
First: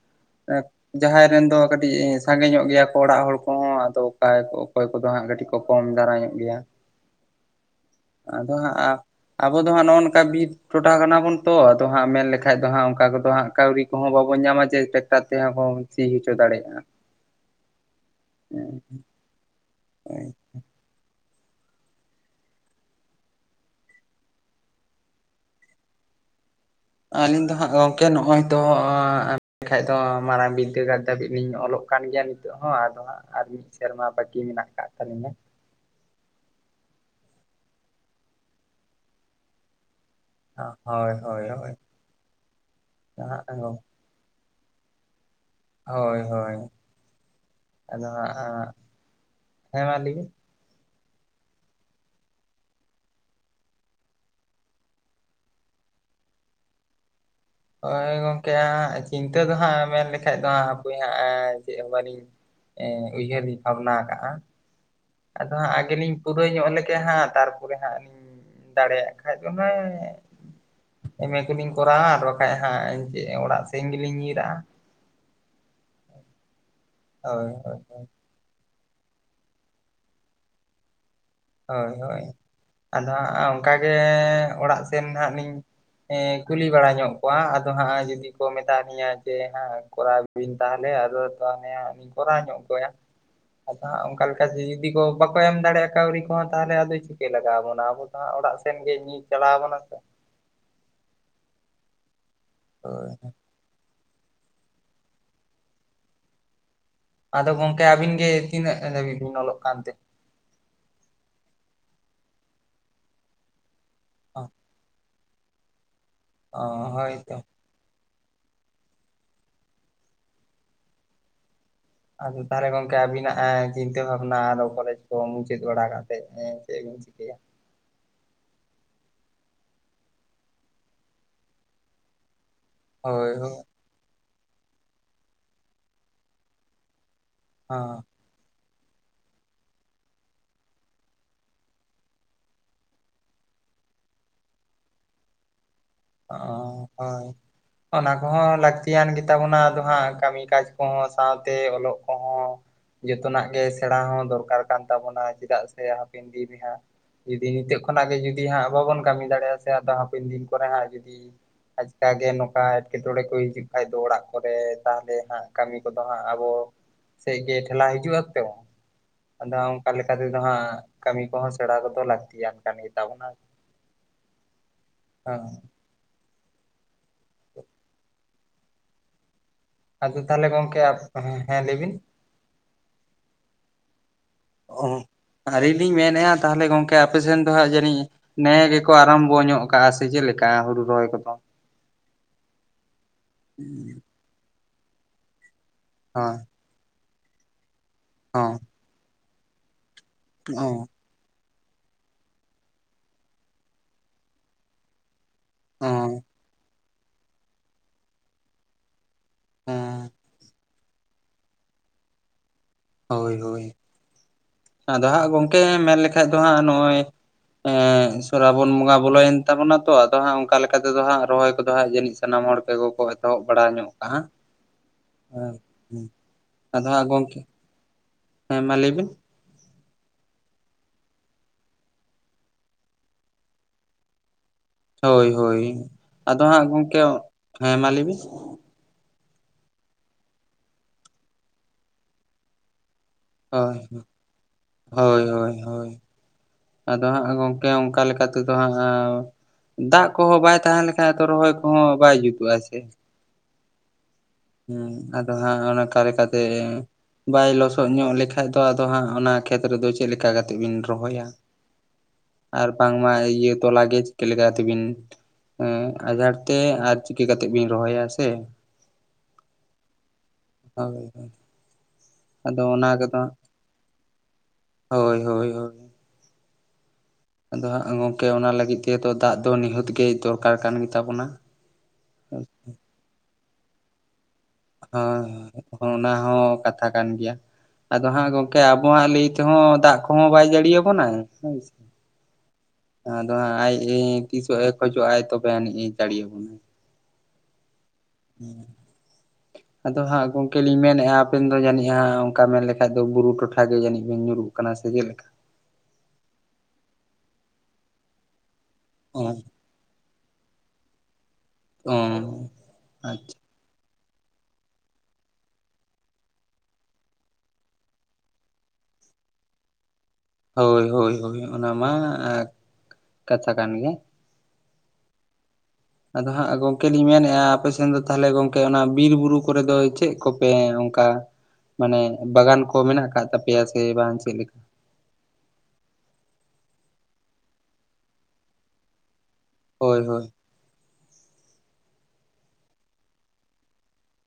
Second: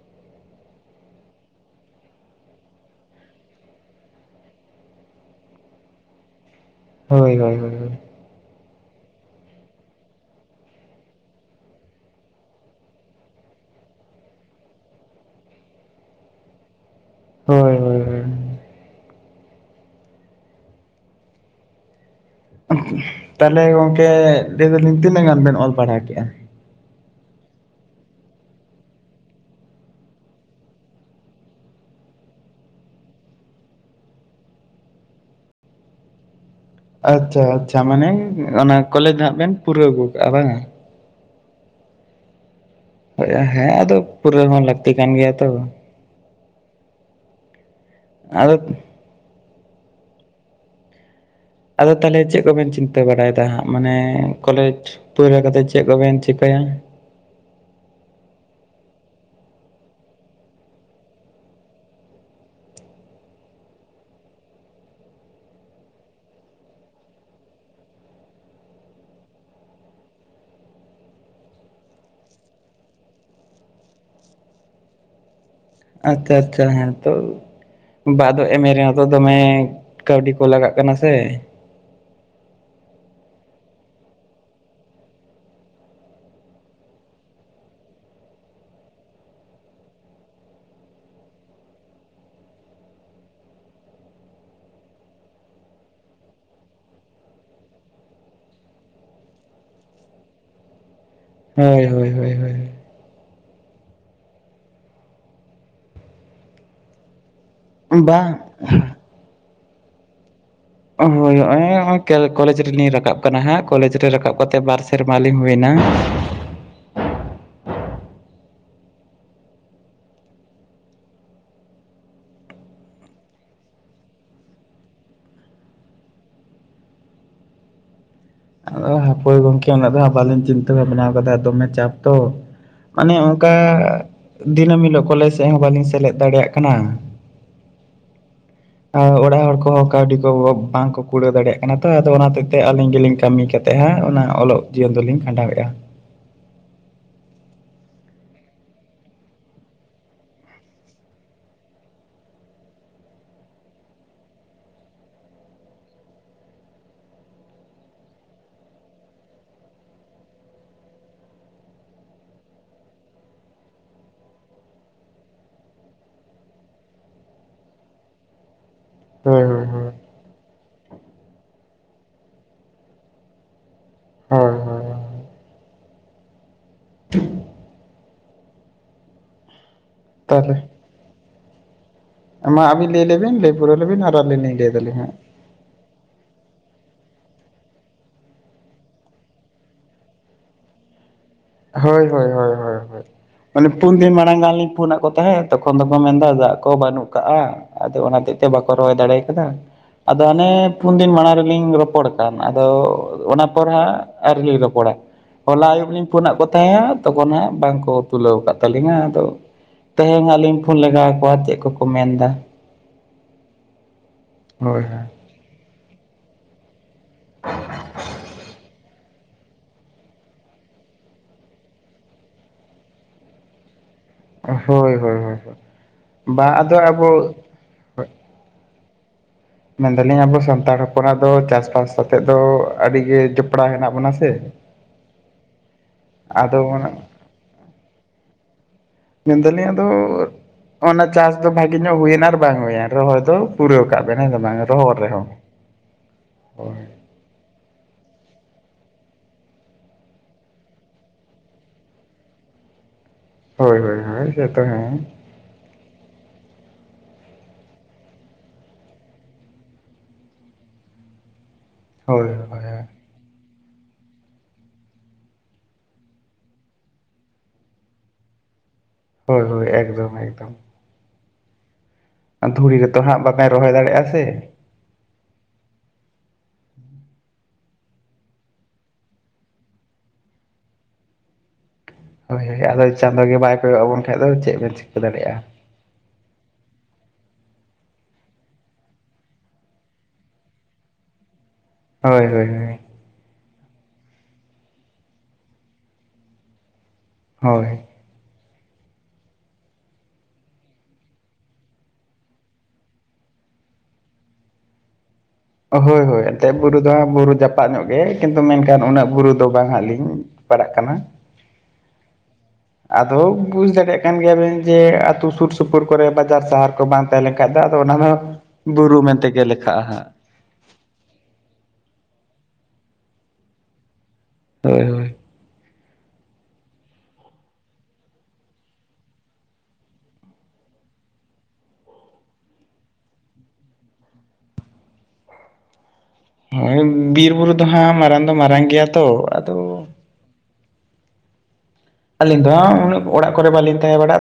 S1: ᱮᱸᱼᱼ ᱡᱟᱦᱟᱸᱭ ᱨᱮᱱ ᱫᱚ ᱠᱟᱹᱴᱤᱡ ᱥᱟᱸᱜᱮ ᱧᱚᱜ ᱜᱮᱭᱟ ᱠᱚ ᱚᱲᱟᱜ ᱦᱚᱲ ᱠᱚᱦᱚᱸ ᱟᱫᱚ ᱚᱠᱚ ᱚᱠᱚᱭ ᱠᱚᱫᱚ ᱦᱟᱸᱜ ᱠᱟᱴᱤᱡ ᱠᱚ ᱠᱚᱢ ᱫᱟᱨᱟ ᱧᱚᱜ ᱜᱮᱭᱟ।
S2: ᱦᱳᱭ ᱦᱳᱭ ᱦᱳᱭ।
S1: ᱟᱫᱚ ᱦᱟᱸᱜ ᱟᱵᱚ ᱫᱚ ᱦᱟᱸᱜ ᱱᱚᱜᱼᱚ ᱱᱚᱝᱼᱠᱟ ᱵᱤᱨᱼᱼ ᱴᱚᱴᱷᱟ ᱠᱟᱱᱟ ᱵᱚᱱ ᱛᱚ ᱟᱫᱚ ᱦᱟᱸᱜ ᱢᱮᱱᱞᱞᱠᱷᱟᱱ ᱫᱚ ᱦᱟᱸᱜ ᱚᱱᱠᱟ ᱠᱚᱫᱚ ᱦᱟᱸᱜ ᱠᱟᱹᱣᱰᱤ ᱠᱚᱦᱚᱸ ᱵᱟᱵᱚᱱ ᱧᱟᱢᱟ ᱡᱮ ᱴᱮᱠᱴᱟᱨ ᱛᱮᱦᱚᱸᱼᱼ ᱥᱤ ᱦᱚᱪᱚ ᱫᱟᱲᱮᱭᱟᱜᱼᱟ।
S2: ᱦᱳᱭ। ᱦᱳᱭ ᱦᱳᱭ
S1: ᱦᱮᱸ ᱦᱮᱸ।
S2: ᱛᱟᱦᱚᱞᱮ ᱜᱚᱝᱼᱠᱮ ᱞᱟᱹᱭ ᱫᱟᱞᱤᱧ ᱛᱤᱱᱟᱹᱜ ᱜᱟᱱ ᱵᱮᱱ ᱚᱞ ᱯᱟᱲᱦᱟᱣ ᱠᱮᱜᱼᱟ?
S1: ᱟᱹᱞᱤᱧ ᱫᱚ ᱦᱟᱸᱜ ᱜᱚᱝᱠᱮ ᱱᱚᱜᱼᱚᱭ ᱛᱚ ᱟᱸᱼᱼ ᱮᱱᱠᱷᱟᱡ ᱫᱚ ᱢᱟᱨᱟᱝ ᱵᱤᱫᱽᱫᱟᱹᱜᱟᱲ ᱫᱷᱟᱹᱵᱤᱡ ᱞᱤᱧ ᱚᱞᱚᱜ ᱠᱟᱱ ᱜᱮᱭᱟ ᱱᱤᱛᱚᱜ ᱦᱚᱸ ᱟᱫᱚ ᱦᱟᱸᱜ ᱟᱨ ᱢᱤᱫ ᱥᱮᱨᱢᱟ ᱵᱟᱹᱜᱤ ᱢᱮᱱᱟᱜ ᱟᱠᱟᱫ ᱛᱟᱹᱟᱞᱤᱧᱟ᱾
S2: ᱟᱪᱪᱷᱟ ᱟᱪᱪᱷᱟ ᱢᱟᱱᱮ ᱚᱱᱟ ᱠᱚᱞᱮᱡᱽ ᱫᱚ ᱦᱟᱜ ᱵᱮᱱ ᱯᱩᱨᱟᱹᱣ ᱟᱹᱜᱩ ᱠᱟᱜᱼᱟ ᱵᱟᱝ?
S1: ᱦᱳᱭ ᱦᱳᱭ ᱦᱳᱭ।
S2: ᱦᱮᱸ ᱟᱫᱚ ᱯᱩᱨᱟᱹ ᱦᱚᱸ ᱞᱟᱹᱠᱛᱤ ᱠᱟᱱ ᱜᱮᱭᱟ ᱛᱚ।
S1: ᱦᱳᱭ ᱦᱳᱭ ᱟᱫᱚ ᱦᱟᱸᱜ ᱦᱮᱸᱢᱟ ᱞᱟᱹᱭᱵᱤᱱ?
S2: ᱟᱫᱚ ᱛᱟᱦᱚᱞᱮ ᱪᱮᱫ ᱠᱚᱵᱮᱱ ᱪᱤᱱᱛᱟᱹ ᱵᱟᱲᱟᱭᱮᱫᱟ ᱦᱟᱸᱜ ᱢᱟᱱᱮ ᱠᱚᱞᱮᱡᱽ ᱯᱩᱨᱟᱹᱣ ᱠᱟᱛᱮᱫ ᱪᱮᱫ ᱠᱚᱵᱮᱱ ᱪᱤᱠᱟᱹᱭᱟ?
S1: ᱦᱳᱭ ᱜᱚᱝᱠᱮ ᱪᱤᱱᱛᱟᱹ ᱫᱚ ᱦᱟᱸᱜ ᱢᱮᱱ ᱞᱮᱠᱷᱟᱡ ᱫᱚ ᱦᱟᱜ ᱦᱟᱯᱚᱭ ᱦᱟᱸ ᱪᱮᱫ ᱦᱚᱸ ᱵᱟᱞᱤᱧ ᱮ ᱩᱭᱦᱟᱹᱨᱤᱧ ᱵᱷᱟᱵᱱᱟ ᱟᱠᱟᱜᱼᱟ। ᱟᱫᱚ ᱦᱟᱸᱜ ᱟᱜᱮᱞᱤᱧ ᱯᱩᱨᱟᱹᱭ ᱧᱚᱜ ᱞᱮᱜ ᱦᱟᱸᱜ ᱛᱟᱨᱯᱚᱨᱮ ᱦᱟᱸᱜᱼᱼ ᱫᱟᱲᱮᱭᱟᱜ ᱠᱷᱟᱡ ᱫᱚ ᱦᱟᱜᱼᱼ ᱮᱢᱮ ᱠᱚᱞᱤᱧ ᱠᱚᱨᱟᱣᱟ ᱟᱨ ᱵᱟᱠᱷᱟᱡ ᱦᱟᱸᱜ ᱡᱮ ᱚᱲᱟᱜ ᱥᱮᱤᱧ ᱜᱮᱞᱤᱧ ᱧᱤᱨᱟᱜᱼᱟ᱾
S2: ᱟᱠᱠᱷᱟ ᱟᱠᱠᱷᱟ ᱦᱮᱸ ᱛᱚ
S1: ᱦᱳᱭ ᱦᱳᱭ ᱦᱳᱭ
S2: ᱵᱟᱫᱚ ᱮᱢᱮ ᱨᱮᱦᱚ ᱛᱚ ᱫᱚᱢᱮ ᱠᱟᱹᱣᱰᱤ ᱠᱚ ᱞᱟᱜᱟᱜ ᱠᱟᱱᱟ ᱥᱮᱼᱼ
S1: ᱦᱳᱭ ᱦᱳᱭ ᱟᱫᱚ ᱦᱟᱸᱜ ᱚᱱᱠᱟᱜᱮ ᱮᱸ ᱚᱲᱟᱜ ᱥᱮᱱ ᱦᱟᱸᱜ ᱞᱤᱧᱼᱼ ᱮᱸ ᱠᱩᱞᱤ ᱵᱟᱲᱟ ᱧᱚᱜ ᱠᱚᱣᱟ ᱟᱫᱚ ᱦᱟᱸᱜ ᱡᱩᱫᱤ ᱠᱚ ᱢᱮᱛᱟ ᱞᱤᱧᱟᱹ ᱡᱮ ᱦᱟᱜ ᱠᱚᱨᱟᱣᱼᱼ ᱦᱩᱭᱤᱧ ᱛᱟᱦᱚᱞᱮ ᱟᱫᱚ ᱛᱟᱦᱮᱭᱟᱜ ᱠᱚᱨᱟᱣ ᱧᱚᱜ ᱜᱚᱭᱟ᱾ ᱟᱫᱚ ᱦᱟᱜ ᱚᱱᱠᱟ ᱞᱮᱠᱟ ᱡᱮ ᱤᱫᱤ ᱠᱚ ᱵᱟᱠᱚ ᱮᱢ ᱫᱟᱲᱮᱭᱟᱜᱼᱟ ᱠᱟᱹᱣᱨᱤᱼᱼ ᱢᱟ ᱛᱟᱦᱞᱮ ᱟᱫᱚᱭ ᱪᱤᱠᱟᱹᱭ ᱞᱟᱜᱟᱣ ᱵᱚᱱᱟ ᱟᱵᱚ ᱫᱚ ᱦᱟᱸᱜ ᱚᱲᱟᱜ ᱥᱮᱱ ᱜᱮ ᱧᱤᱨ ᱪᱟᱞᱟᱣ ᱵᱚᱱᱟ ᱥᱮ᱾
S2: ᱦᱳᱭ ᱦᱳᱭ ᱦᱳᱭ ᱦᱳᱭ ᱦᱳᱭ᱾
S1: ᱦᱳᱭ᱾ ᱟᱫᱚ ᱜᱚᱝᱠᱮ ᱟᱵᱤᱱ ᱜᱮ
S2: ᱵᱟᱝ
S1: ᱛᱤᱱᱟᱹᱜ ᱫᱷᱟᱹᱵᱤᱡ ᱵᱤᱱ ᱚᱞᱚᱜ ᱠᱟᱱᱛᱮ᱾
S2: ᱦᱳᱭ ᱦᱚᱸᱜ-ᱚᱭ ᱚᱸᱜ-ᱚᱭ ᱠᱮ ᱠᱚᱞᱮᱡᱽ ᱨᱮᱞᱤᱧ ᱨᱟᱠᱟᱵ ᱠᱟᱱᱟ ᱦᱟᱸᱜ ᱠᱚᱞᱮᱡᱽ ᱨᱮ ᱨᱟᱠᱟᱵ ᱠᱟᱛᱮ ᱵᱟᱨ ᱥᱮᱨ ᱢᱟ ᱞᱤᱧ ᱦᱩᱭᱱᱟ᱾
S1: ᱚᱻ ᱦᱳᱭᱛᱚ᱾ ᱟᱫᱚ ᱛᱟᱦᱞᱮ ᱜᱚᱝᱠᱮ ᱟᱵᱤᱱᱟᱜ ᱮᱸ ᱪᱤᱱᱛᱟᱹ ᱵᱷᱟᱵᱽᱱᱟ ᱟᱫᱚ ᱠᱚᱞᱮᱡᱽ ᱠᱚ ᱢᱩᱪᱟᱹᱫ ᱵᱟᱲᱟ ᱠᱟᱛᱮ ᱮᱸ ᱪᱮᱜ ᱵᱤ ᱪᱤᱠᱟᱹᱭᱟ᱾
S2: ᱟᱫᱚ ᱦᱟᱯᱚᱭ ᱜᱚᱝᱠᱮ ᱩᱱᱟᱹᱜ ᱫᱚ ᱦᱟᱸᱜ ᱵᱟᱞᱤᱧ ᱪᱤᱱᱛᱟᱹ ᱵᱷᱟᱵᱽᱵᱱᱟᱣ ᱠᱟᱫᱟ ᱫᱚᱢᱮ ᱪᱟᱯ ᱛᱚ᱾ ᱢᱟᱱᱮ
S1: ᱦᱳᱭ
S2: ᱚᱝᱠᱟ
S1: ᱦᱳᱭ
S2: ᱫᱤᱱᱟᱹᱢ ᱦᱤᱞᱳᱜ ᱠᱚᱞᱮᱡᱽ ᱥᱮᱜ ᱦᱚᱸ ᱵᱟᱞᱤᱧ ᱥᱮᱞᱮᱫ ᱫᱟᱲᱮᱭᱟᱜ ᱠᱟᱱᱟ᱾
S1: ᱦᱚᱸ᱾
S2: [inaudible] ᱟᱸ ᱚᱲᱟᱜ ᱦᱚᱲ ᱠᱚᱦᱚᱸ ᱠᱟᱣᱰᱤ ᱠᱚ ᱵᱟᱝᱠᱚ ᱠᱩᱲᱟᱹᱣ ᱫᱟᱲᱮᱭᱟᱜ ᱠᱟᱱᱟ ᱛᱚ ᱟᱫᱚ ᱚᱱᱟ ᱦᱚᱛᱮᱜ ᱛᱮ ᱟᱞᱤᱧ ᱜᱮᱞᱤᱧ᱾ ᱠᱟᱢᱤ ᱠᱟᱛᱮ ᱦᱟᱸᱜ ᱚᱱᱟ ᱚᱞᱚᱜ ᱡᱤᱭᱚᱱ ᱫᱚᱞᱤᱧ ᱠᱷᱟᱸᱰᱟᱣᱮᱜ-ᱟ᱾
S1: ᱚ ᱦᱳᱭ
S2: [inaudible]
S1: ᱚᱱᱟ ᱠᱚᱦᱚᱸ ᱞᱟᱠᱛᱤᱭᱟᱱ ᱜᱮᱛᱟᱵᱚᱱᱟ ᱟᱫᱚ ᱦᱟᱸᱜ ᱠᱟᱢᱤ ᱠᱟᱡᱽ ᱠᱚᱦᱚᱸ ᱥᱟᱶᱛᱮ ᱚᱞᱚᱜ ᱠᱚᱦᱚᱸ᱾ ᱡᱷᱚᱛᱚᱱᱟᱜ ᱜᱮ ᱥᱮᱸᱬᱟ ᱦᱚᱸ ᱫᱚᱨᱠᱟᱨ ᱠᱟᱱ ᱛᱟᱵᱚᱱᱟ ᱪᱮᱫᱟᱜ ᱥᱮ ᱦᱟᱯᱮᱱ ᱫᱤᱱ ᱨᱮ ᱦᱟᱸᱜ᱾ ᱡᱩᱫᱤ ᱱᱤᱛᱚᱜ ᱠᱷᱚᱱᱟᱜ ᱜᱮ ᱡᱩᱫᱤ ᱦᱟᱸᱜ ᱵᱟᱵᱚᱱ ᱠᱟᱢᱤ ᱫᱟᱲᱮᱜ-ᱟ ᱥᱮ ᱟᱫᱚ ᱦᱟᱯᱮᱱ ᱫᱤᱱ ᱠᱚᱨᱮ ᱦᱟᱸᱜ᱾ ᱡᱩᱫᱤ
S2: [inaudible]
S1: ᱟᱪᱠᱟ ᱜᱮ ᱱᱚᱠᱟ ᱮᱸᱴᱠᱮᱴᱚᱬᱮ ᱠᱚ ᱦᱤᱡᱩᱜ ᱠᱷᱟᱡ ᱫᱚ ᱚᱲᱟᱜ ᱠᱚᱨᱮ ᱛᱟᱦᱞᱮ ᱦᱟᱸᱜ ᱠᱟᱢᱤ ᱠᱚᱫᱚ ᱦᱟᱸᱜ ᱟᱵᱚ᱾ ᱥᱮᱜ ᱜᱮ ᱴᱷᱮᱞᱟᱣ ᱦᱤᱡᱩᱜ ᱟ ᱛᱚ
S2: ᱦᱳᱭ
S1: ᱟᱫᱚ᱾
S2: ᱦᱳᱭ ᱦᱳᱭ
S1: ᱚᱠᱟ ᱞᱮᱠᱟᱛᱮᱫᱚ ᱦᱟᱸᱜ ᱠᱟᱢᱤ ᱠᱚᱦᱚᱸ ᱥᱮᱸᱬᱟ ᱠᱚᱫᱚ ᱞᱟᱠᱛᱤᱭᱟᱱ ᱠᱟᱱ ᱜᱮᱛᱟᱵᱚᱱᱟ᱾
S2: ᱦᱳᱭ ᱦᱳᱭ
S1: ᱦᱟᱸ᱾ [inaudible] ᱟᱫᱚ ᱛᱟᱦᱞᱮ
S2: ᱛᱟᱦᱚᱞᱮ
S1: ᱜᱚᱢᱠᱮ ᱟ ᱦᱮᱸ ᱞᱟᱹᱭ ᱵᱤᱱ᱾
S2: ᱢᱟ ᱟᱵᱤᱱ ᱞᱟᱹᱭ ᱞᱮᱵᱤᱱ ᱞᱟᱹᱭ ᱯᱩᱨᱟᱹᱣ ᱞᱮᱵᱤᱱ ᱟᱨ ᱟᱞᱤᱧ ᱞᱤᱧ ᱞᱟᱹᱭ ᱫᱟᱞᱤᱧ ᱦᱟᱸᱜ᱾
S1: ᱟᱞᱤᱧ ᱞᱤᱧ ᱢᱮᱱᱮᱜ-ᱟ ᱛᱟᱦᱞᱮ ᱜᱚᱝᱠᱮ ᱟᱯᱮᱥᱮᱱ ᱫᱚ ᱦᱟᱸᱜ ᱡᱟᱹᱱᱤᱡ᱾ ᱱᱮ ᱜᱮᱠᱚ ᱟᱨᱟᱢᱵᱚ ᱧᱚᱜ ᱠᱟᱜ-ᱟ ᱥᱮ ᱪᱮᱜ ᱞᱮᱠᱟ ᱦᱩᱲᱩ ᱨᱚᱦᱚᱭ ᱠᱚᱫᱚ᱾
S2: ᱦᱳᱭ ᱦᱳᱭ ᱦᱳᱭ ᱦᱳᱭ ᱦᱳᱭ ᱢᱟᱱᱮ ᱯᱩᱱ ᱫᱤᱱ ᱢᱟᱲᱟᱝ ᱜᱟᱱ ᱞᱤᱧ ᱯᱷᱳᱱ ᱟᱜ ᱠᱚ ᱛᱟᱸᱦᱮ ᱛᱚᱠᱷᱚᱱ ᱫᱚᱠᱚ ᱢᱮᱱᱫᱟ
S1: ᱦᱳᱭ
S2: ᱫᱟᱜ᱾ ᱠᱚ ᱵᱟᱹᱱᱩᱜ ᱠᱟᱜ-ᱟ ᱟᱫᱚ ᱚᱱᱟ ᱦᱚᱛᱮᱡ ᱛᱮ
S1: ᱦᱚᱸ
S2: ᱵᱟᱠᱚ ᱨᱚᱦᱚᱭ ᱫᱟᱲᱮᱭ ᱠᱟᱫᱟ ᱟᱫᱚ ᱦᱟᱱᱮ
S1: ᱚᱸ
S2: ᱯᱩᱱ ᱫᱤᱱ ᱢᱟᱲᱟᱝ ᱨᱮ᱾ ᱞᱤᱧ ᱨᱚᱯᱚᱲ ᱠᱟᱱ ᱟᱫᱚ ᱚᱱᱟ ᱯᱚᱨ ᱦᱟᱸᱜ ᱟᱣᱨᱤᱞᱤᱧ ᱨᱚᱯᱚᱲᱟ ᱦᱚᱞᱟ ᱟᱭᱩᱵ ᱞᱤᱧ᱾
S1: ᱚᱸ
S2: ᱠᱚᱛᱷᱟᱭᱟ ᱛᱚᱠᱷᱚᱱ ᱦᱟᱸᱜ ᱵᱟᱝᱠᱚ ᱛᱩᱞᱟᱹᱣ ᱟᱠᱟᱫ ᱛᱟᱞᱤᱧᱟ ᱟᱫᱚ
S1: ᱚᱸ
S2: ᱛᱮᱦᱮᱧ ᱦᱚᱸ ᱟᱞᱤᱧ᱾ ᱯᱷᱳᱱ ᱞᱟᱜᱟᱣ ᱠᱚᱣᱟ ᱪᱮᱜ ᱠᱚᱠᱚ ᱢᱮᱱ ᱫᱟ᱾
S1: ᱦᱳᱭ ᱦᱳᱭ
S2: ᱦᱳᱭ
S1: ᱟᱫᱚ ᱦᱟᱸᱜ ᱜᱚᱝᱠᱮ ᱢᱮᱱ ᱞᱮᱠᱷᱟᱡ ᱫᱚ ᱦᱟᱸᱜ ᱱᱚᱜ-ᱚᱭ᱾ ᱮᱸ ᱥᱚᱨᱟᱵᱚᱱ ᱵᱚᱸᱜᱟ ᱵᱚᱞᱚᱭᱮᱱ ᱛᱟᱵᱚᱱᱟ ᱛᱚ ᱟᱫᱚ ᱦᱟᱸᱜ ᱚᱱᱠᱟ ᱞᱮᱠᱟ ᱞᱮᱠᱟ ᱛᱮᱫᱚ ᱦᱟᱸᱜ ᱨᱚᱦᱚᱭ ᱠᱚᱫᱚ ᱦᱟᱸᱜ ᱡᱟᱹᱱᱤᱡ᱾ ᱥᱟᱱᱟᱢ ᱦᱚᱲ ᱛᱮᱜᱚ ᱠᱚ ᱮᱛᱚᱦᱚᱵ ᱵᱟᱲᱟ ᱧᱚᱜ᱾ ᱠᱟᱜᱼᱟ
S2: ᱦᱳᱭ ᱦᱳᱭ ᱦᱳᱭ ᱵᱟ ᱟᱫᱚ
S1: ᱦᱟᱸᱜ
S2: ᱟᱵᱚ᱾
S1: ᱜᱚᱝᱠᱮ ᱦᱮᱸ ᱢᱟ ᱞᱟᱹᱭ ᱵᱤᱱ᱾
S2: ᱢᱮᱱ ᱫᱟᱞᱤᱧ ᱟᱵᱚ ᱥᱟᱱᱛᱟᱲ ᱦᱚᱯᱚᱱᱟᱜ ᱫᱚ ᱪᱟᱥ ᱵᱟᱥ ᱥᱟᱛᱮᱜ ᱫᱚ ᱟᱰᱤᱜᱮ ᱡᱚᱯᱲᱟᱣ ᱦᱮᱱᱟᱜ ᱵᱚᱱᱟ ᱥᱮ᱾
S1: ᱦᱳᱭ ᱦᱳᱭ ᱟᱫᱚ ᱦᱟᱸᱜ ᱜᱚᱢᱠᱮ ᱦᱮᱸ ᱢᱟ ᱞᱟᱹᱭ ᱵᱤᱱ᱾
S2: ᱢᱮᱱ ᱫᱟᱞᱤᱧ ᱟᱫᱚ ᱚᱱᱟ ᱪᱟᱥ ᱫᱚ ᱵᱷᱟᱜᱤ ᱧᱚᱜ ᱦᱩᱭᱮᱱ ᱟᱨ ᱵᱟᱝ ᱦᱩᱭᱮᱱ ᱨᱚᱦᱚᱭ᱾ ᱫᱚ
S1: ᱦᱳᱭ
S2: ᱯᱩᱨᱟᱹᱣ ᱠᱟᱜ ᱵᱮᱱ ᱦᱮᱸ ᱥᱮ ᱵᱟᱝ ᱨᱚᱦᱚᱲ ᱨᱮᱦᱚᱸ ᱦᱳᱭ᱾
S1: ᱫᱚ ᱦᱟᱸᱜ ᱜᱚᱝᱠᱮ ᱚᱱᱠᱟ ᱞᱮᱠᱟ ᱛᱮᱫᱚ ᱦᱟᱸᱜ ᱮᱸ᱾ ᱫᱟᱜ ᱠᱚᱦᱚᱸ ᱵᱟᱭ ᱛᱟᱸᱦᱮ ᱞᱮᱠᱷᱟᱡ ᱛᱚ ᱨᱚᱦᱚᱭ ᱠᱚᱦᱚᱸ ᱵᱟᱭ ᱡᱩᱛᱩᱜ-ᱟ ᱥᱮ᱾
S2: ᱦᱳᱭ ᱦᱳᱭ ᱦᱳᱭ
S1: ᱦᱮᱸ ᱟᱫᱚ ᱦᱟᱸᱜ ᱚᱱᱠᱟ ᱞᱮᱠᱟ ᱛᱮᱼᱼ ᱵᱟᱭ ᱞᱚᱥᱚᱫ ᱧᱚᱜ ᱞᱮᱠᱷᱟᱡ ᱫᱚ ᱟᱫᱚ ᱦᱟᱸᱜ ᱚᱱᱟ ᱠᱷᱮᱛ ᱨᱮᱫᱚ ᱪᱮᱫ ᱞᱮᱠᱟ ᱠᱟᱛᱮᱫ ᱵᱤᱱ ᱨᱚᱦᱚᱭᱟ
S2: ᱦᱳᱭ
S1: ᱟᱨ
S2: ᱦᱳᱭ
S1: ᱵᱟᱝ ᱢᱟ ᱤᱭᱟᱹᱼᱼ ᱛᱚᱞᱟ ᱜᱮ ᱪᱤᱠᱟᱹ ᱞᱮᱠᱟ ᱛᱮᱵᱤᱱ ᱟᱸᱡᱷᱟᱴ ᱛᱮ ᱟᱨ ᱪᱤᱠᱟᱹ ᱠᱟᱛᱮᱜ ᱵᱤᱱ ᱨᱚᱦᱚᱭᱟ ᱥᱮᱼᱼ
S2: ᱦᱳᱭ ᱦᱳᱭ ᱮᱠᱫᱚᱢ ᱮᱠᱫᱚᱢ
S1: ᱦᱳᱭ ᱟᱫᱚ
S2: ᱫᱷᱩᱲᱤ
S1: ᱚᱱᱟ
S2: ᱨᱮᱛᱚ ᱦᱟᱸᱜ
S1: ᱠᱚᱫᱚ
S2: ᱵᱟᱵᱮᱱ ᱨᱚᱦᱚᱭ ᱫᱟᱲᱮᱭᱟᱜᱼᱟ ᱥᱮ
S1: ᱦᱳᱭ ᱦᱳᱭ ᱦᱳᱭ ᱟᱫᱚ ᱦᱟᱸᱜ ᱜᱚᱝᱠᱮ ᱚᱱᱟ ᱞᱟᱹᱜᱤᱫ ᱛᱮᱫᱚ ᱫᱟᱜ ᱫᱚ ᱱᱤᱦᱟᱹᱛ ᱜᱮ ᱫᱚᱨᱠᱟᱨ ᱠᱟᱱ ᱜᱮ ᱛᱟᱵᱚᱱᱟ
S2: ᱦᱳᱭ ᱦᱳᱭ ᱟᱫᱚ ᱪᱟᱸᱫᱳ ᱜᱮ ᱵᱟᱭ ᱠᱚᱭᱚᱜ ᱟᱵᱚᱱ ᱠᱷᱟᱱ ᱫᱚ ᱪᱮᱫ ᱵᱮᱱᱼᱼ
S1: ᱦᱮᱸ ᱚᱱᱟ ᱦᱚᱸ ᱠᱟᱛᱷᱟ ᱠᱟᱱ ᱜᱮᱭᱟ ᱟᱫᱚ ᱦᱟᱸᱜ ᱜᱚᱝᱠᱮ ᱟᱵᱚᱣᱟᱜ ᱞᱟᱹᱭ ᱛᱮᱦᱚᱸ ᱫᱟᱜ ᱠᱚᱦᱚᱸ ᱵᱟᱭ ᱡᱟᱹᱲᱤᱭᱟ ᱵᱚᱱᱟᱭ ᱦᱮᱸ
S2: ᱦᱳᱭ ᱦᱳᱭ ᱦᱳᱭ
S1: ᱟᱫᱚ ᱦᱟᱸᱜ ᱟᱡ ᱮ ᱛᱤᱥᱚᱜᱼᱮ ᱠᱷᱚᱡᱚᱜᱼ ᱟᱭ ᱛᱚᱵᱮ ᱤᱱᱤᱡ ᱮ ᱡᱟᱹᱲᱤ ᱟᱵᱚᱱᱟᱭ
S2: ᱦᱳᱭ
S1: [inaudible]
S2: [inaudible]
S1: ᱟᱫᱚ ᱦᱟᱸᱜ ᱜᱚᱝᱠᱮ ᱞᱤᱧ ᱢᱮᱱᱮᱫᱼᱟ ᱟᱵᱮᱱ ᱫᱚ ᱡᱟᱹᱱᱤᱡ ᱦᱟᱸᱜ ᱚᱱᱠᱟ ᱢᱮᱱ ᱞᱮᱠᱷᱟᱡ ᱫᱚ ᱵᱩᱨᱩ ᱴᱚᱴᱷᱟ ᱜᱮ ᱡᱟᱹᱱᱤᱡ ᱵᱮᱱ ᱧᱩᱨᱩᱜ ᱠᱟᱱᱟ ᱥᱮ ᱪᱮᱫ ᱞᱮᱠᱟ?
S2: ᱦᱳᱭ ᱦᱳᱭ ᱮᱱᱛᱮ ᱵᱩᱨᱩ ᱫᱚ ᱵᱩᱨᱩ ᱡᱟᱯᱟᱜ ᱧᱚᱜ ᱜᱮ ᱠᱤᱱᱛᱩ ᱢᱮᱱ ᱠᱷᱟᱱ ᱮᱠᱷᱟᱱ ᱩᱱᱟᱹᱜ
S1: ᱚ
S2: ᱵᱩᱨᱩ ᱫᱚ ᱵᱟᱝ ᱦᱟᱸᱜ ᱞᱤᱧ ᱯᱟᱲᱟᱜ ᱠᱟᱱᱟ
S1: ᱚᱸ ᱟᱪᱪᱷᱟᱼᱼ
S2: ᱵᱩᱡ ᱫᱟᱲᱮᱭᱟᱜ ᱠᱟᱱ ᱜᱮᱭᱟ ᱵᱮᱱ ᱡᱮ ᱟᱹᱛᱩ ᱥᱩᱨ ᱥᱩᱯᱩᱨ ᱠᱚᱨᱮ ᱵᱟᱡᱟᱨ ᱥᱟᱦᱟᱨ ᱠᱚ ᱵᱟᱝ ᱛᱟᱦᱮᱸ ᱞᱮᱱ ᱠᱷᱟᱡ ᱫᱚ ᱟᱫᱚ ᱚᱱᱟ ᱫᱚᱼᱼ ᱵᱩᱨᱩ ᱢᱮᱱ ᱛᱮᱜᱮ ᱞᱮᱠᱷᱟᱜᱼᱟ ᱦᱟᱸᱜ
S1: ᱦᱳᱭ ᱦᱳᱭ ᱦᱳᱭ ᱚᱱᱟ ᱢᱟ ᱮ ᱠᱟᱛᱷᱟ ᱠᱟᱱ ᱜᱮ
S2: ᱦᱳᱭ ᱦᱳᱭ
S1: ᱟᱫᱚ ᱦᱟᱸᱜ ᱜᱚᱢᱠᱮ ᱞᱤᱧ ᱢᱮᱱᱮᱫᱼᱟ ᱟᱯᱮ ᱥᱮᱱ ᱫᱚ ᱛᱟᱦᱚᱞᱮ ᱜᱚᱢᱠᱮ ᱚᱱᱟ ᱵᱤᱨᱼ ᱵᱩᱨᱩ ᱠᱚᱨᱮ ᱫᱚ ᱪᱮᱫ ᱠᱚᱯᱮ ᱚᱱᱠᱟᱼᱼ ᱢᱟᱱᱮ ᱵᱟᱜᱟᱱ ᱠᱚ ᱢᱮᱱᱟᱜ ᱟᱠᱟᱫ ᱛᱟᱯᱮᱭᱟ ᱥᱮ ᱵᱟᱝ ᱪᱮᱫ ᱞᱮᱠᱟ?
S2: ᱦᱳ ᱵᱤᱨ ᱵᱩᱨᱩ ᱫᱚ ᱦᱟᱸᱜ ᱢᱟᱨᱟᱝ ᱫᱚ ᱢᱟᱨᱟᱝ ᱜᱮᱭᱟ ᱛᱚ ᱟᱫᱚᱼᱼ
S1: ᱦᱳᱭ ᱦᱳᱭ
S2: ᱟᱹᱞᱤᱧ ᱫᱚ ᱦᱟᱸᱜ ᱩᱱᱟᱹᱜ ᱚᱲᱟᱜ ᱠᱚᱨᱮ ᱵᱟᱞᱤᱧ ᱛᱟᱦᱮᱸ ᱵᱟᱲᱟᱜᱼᱟ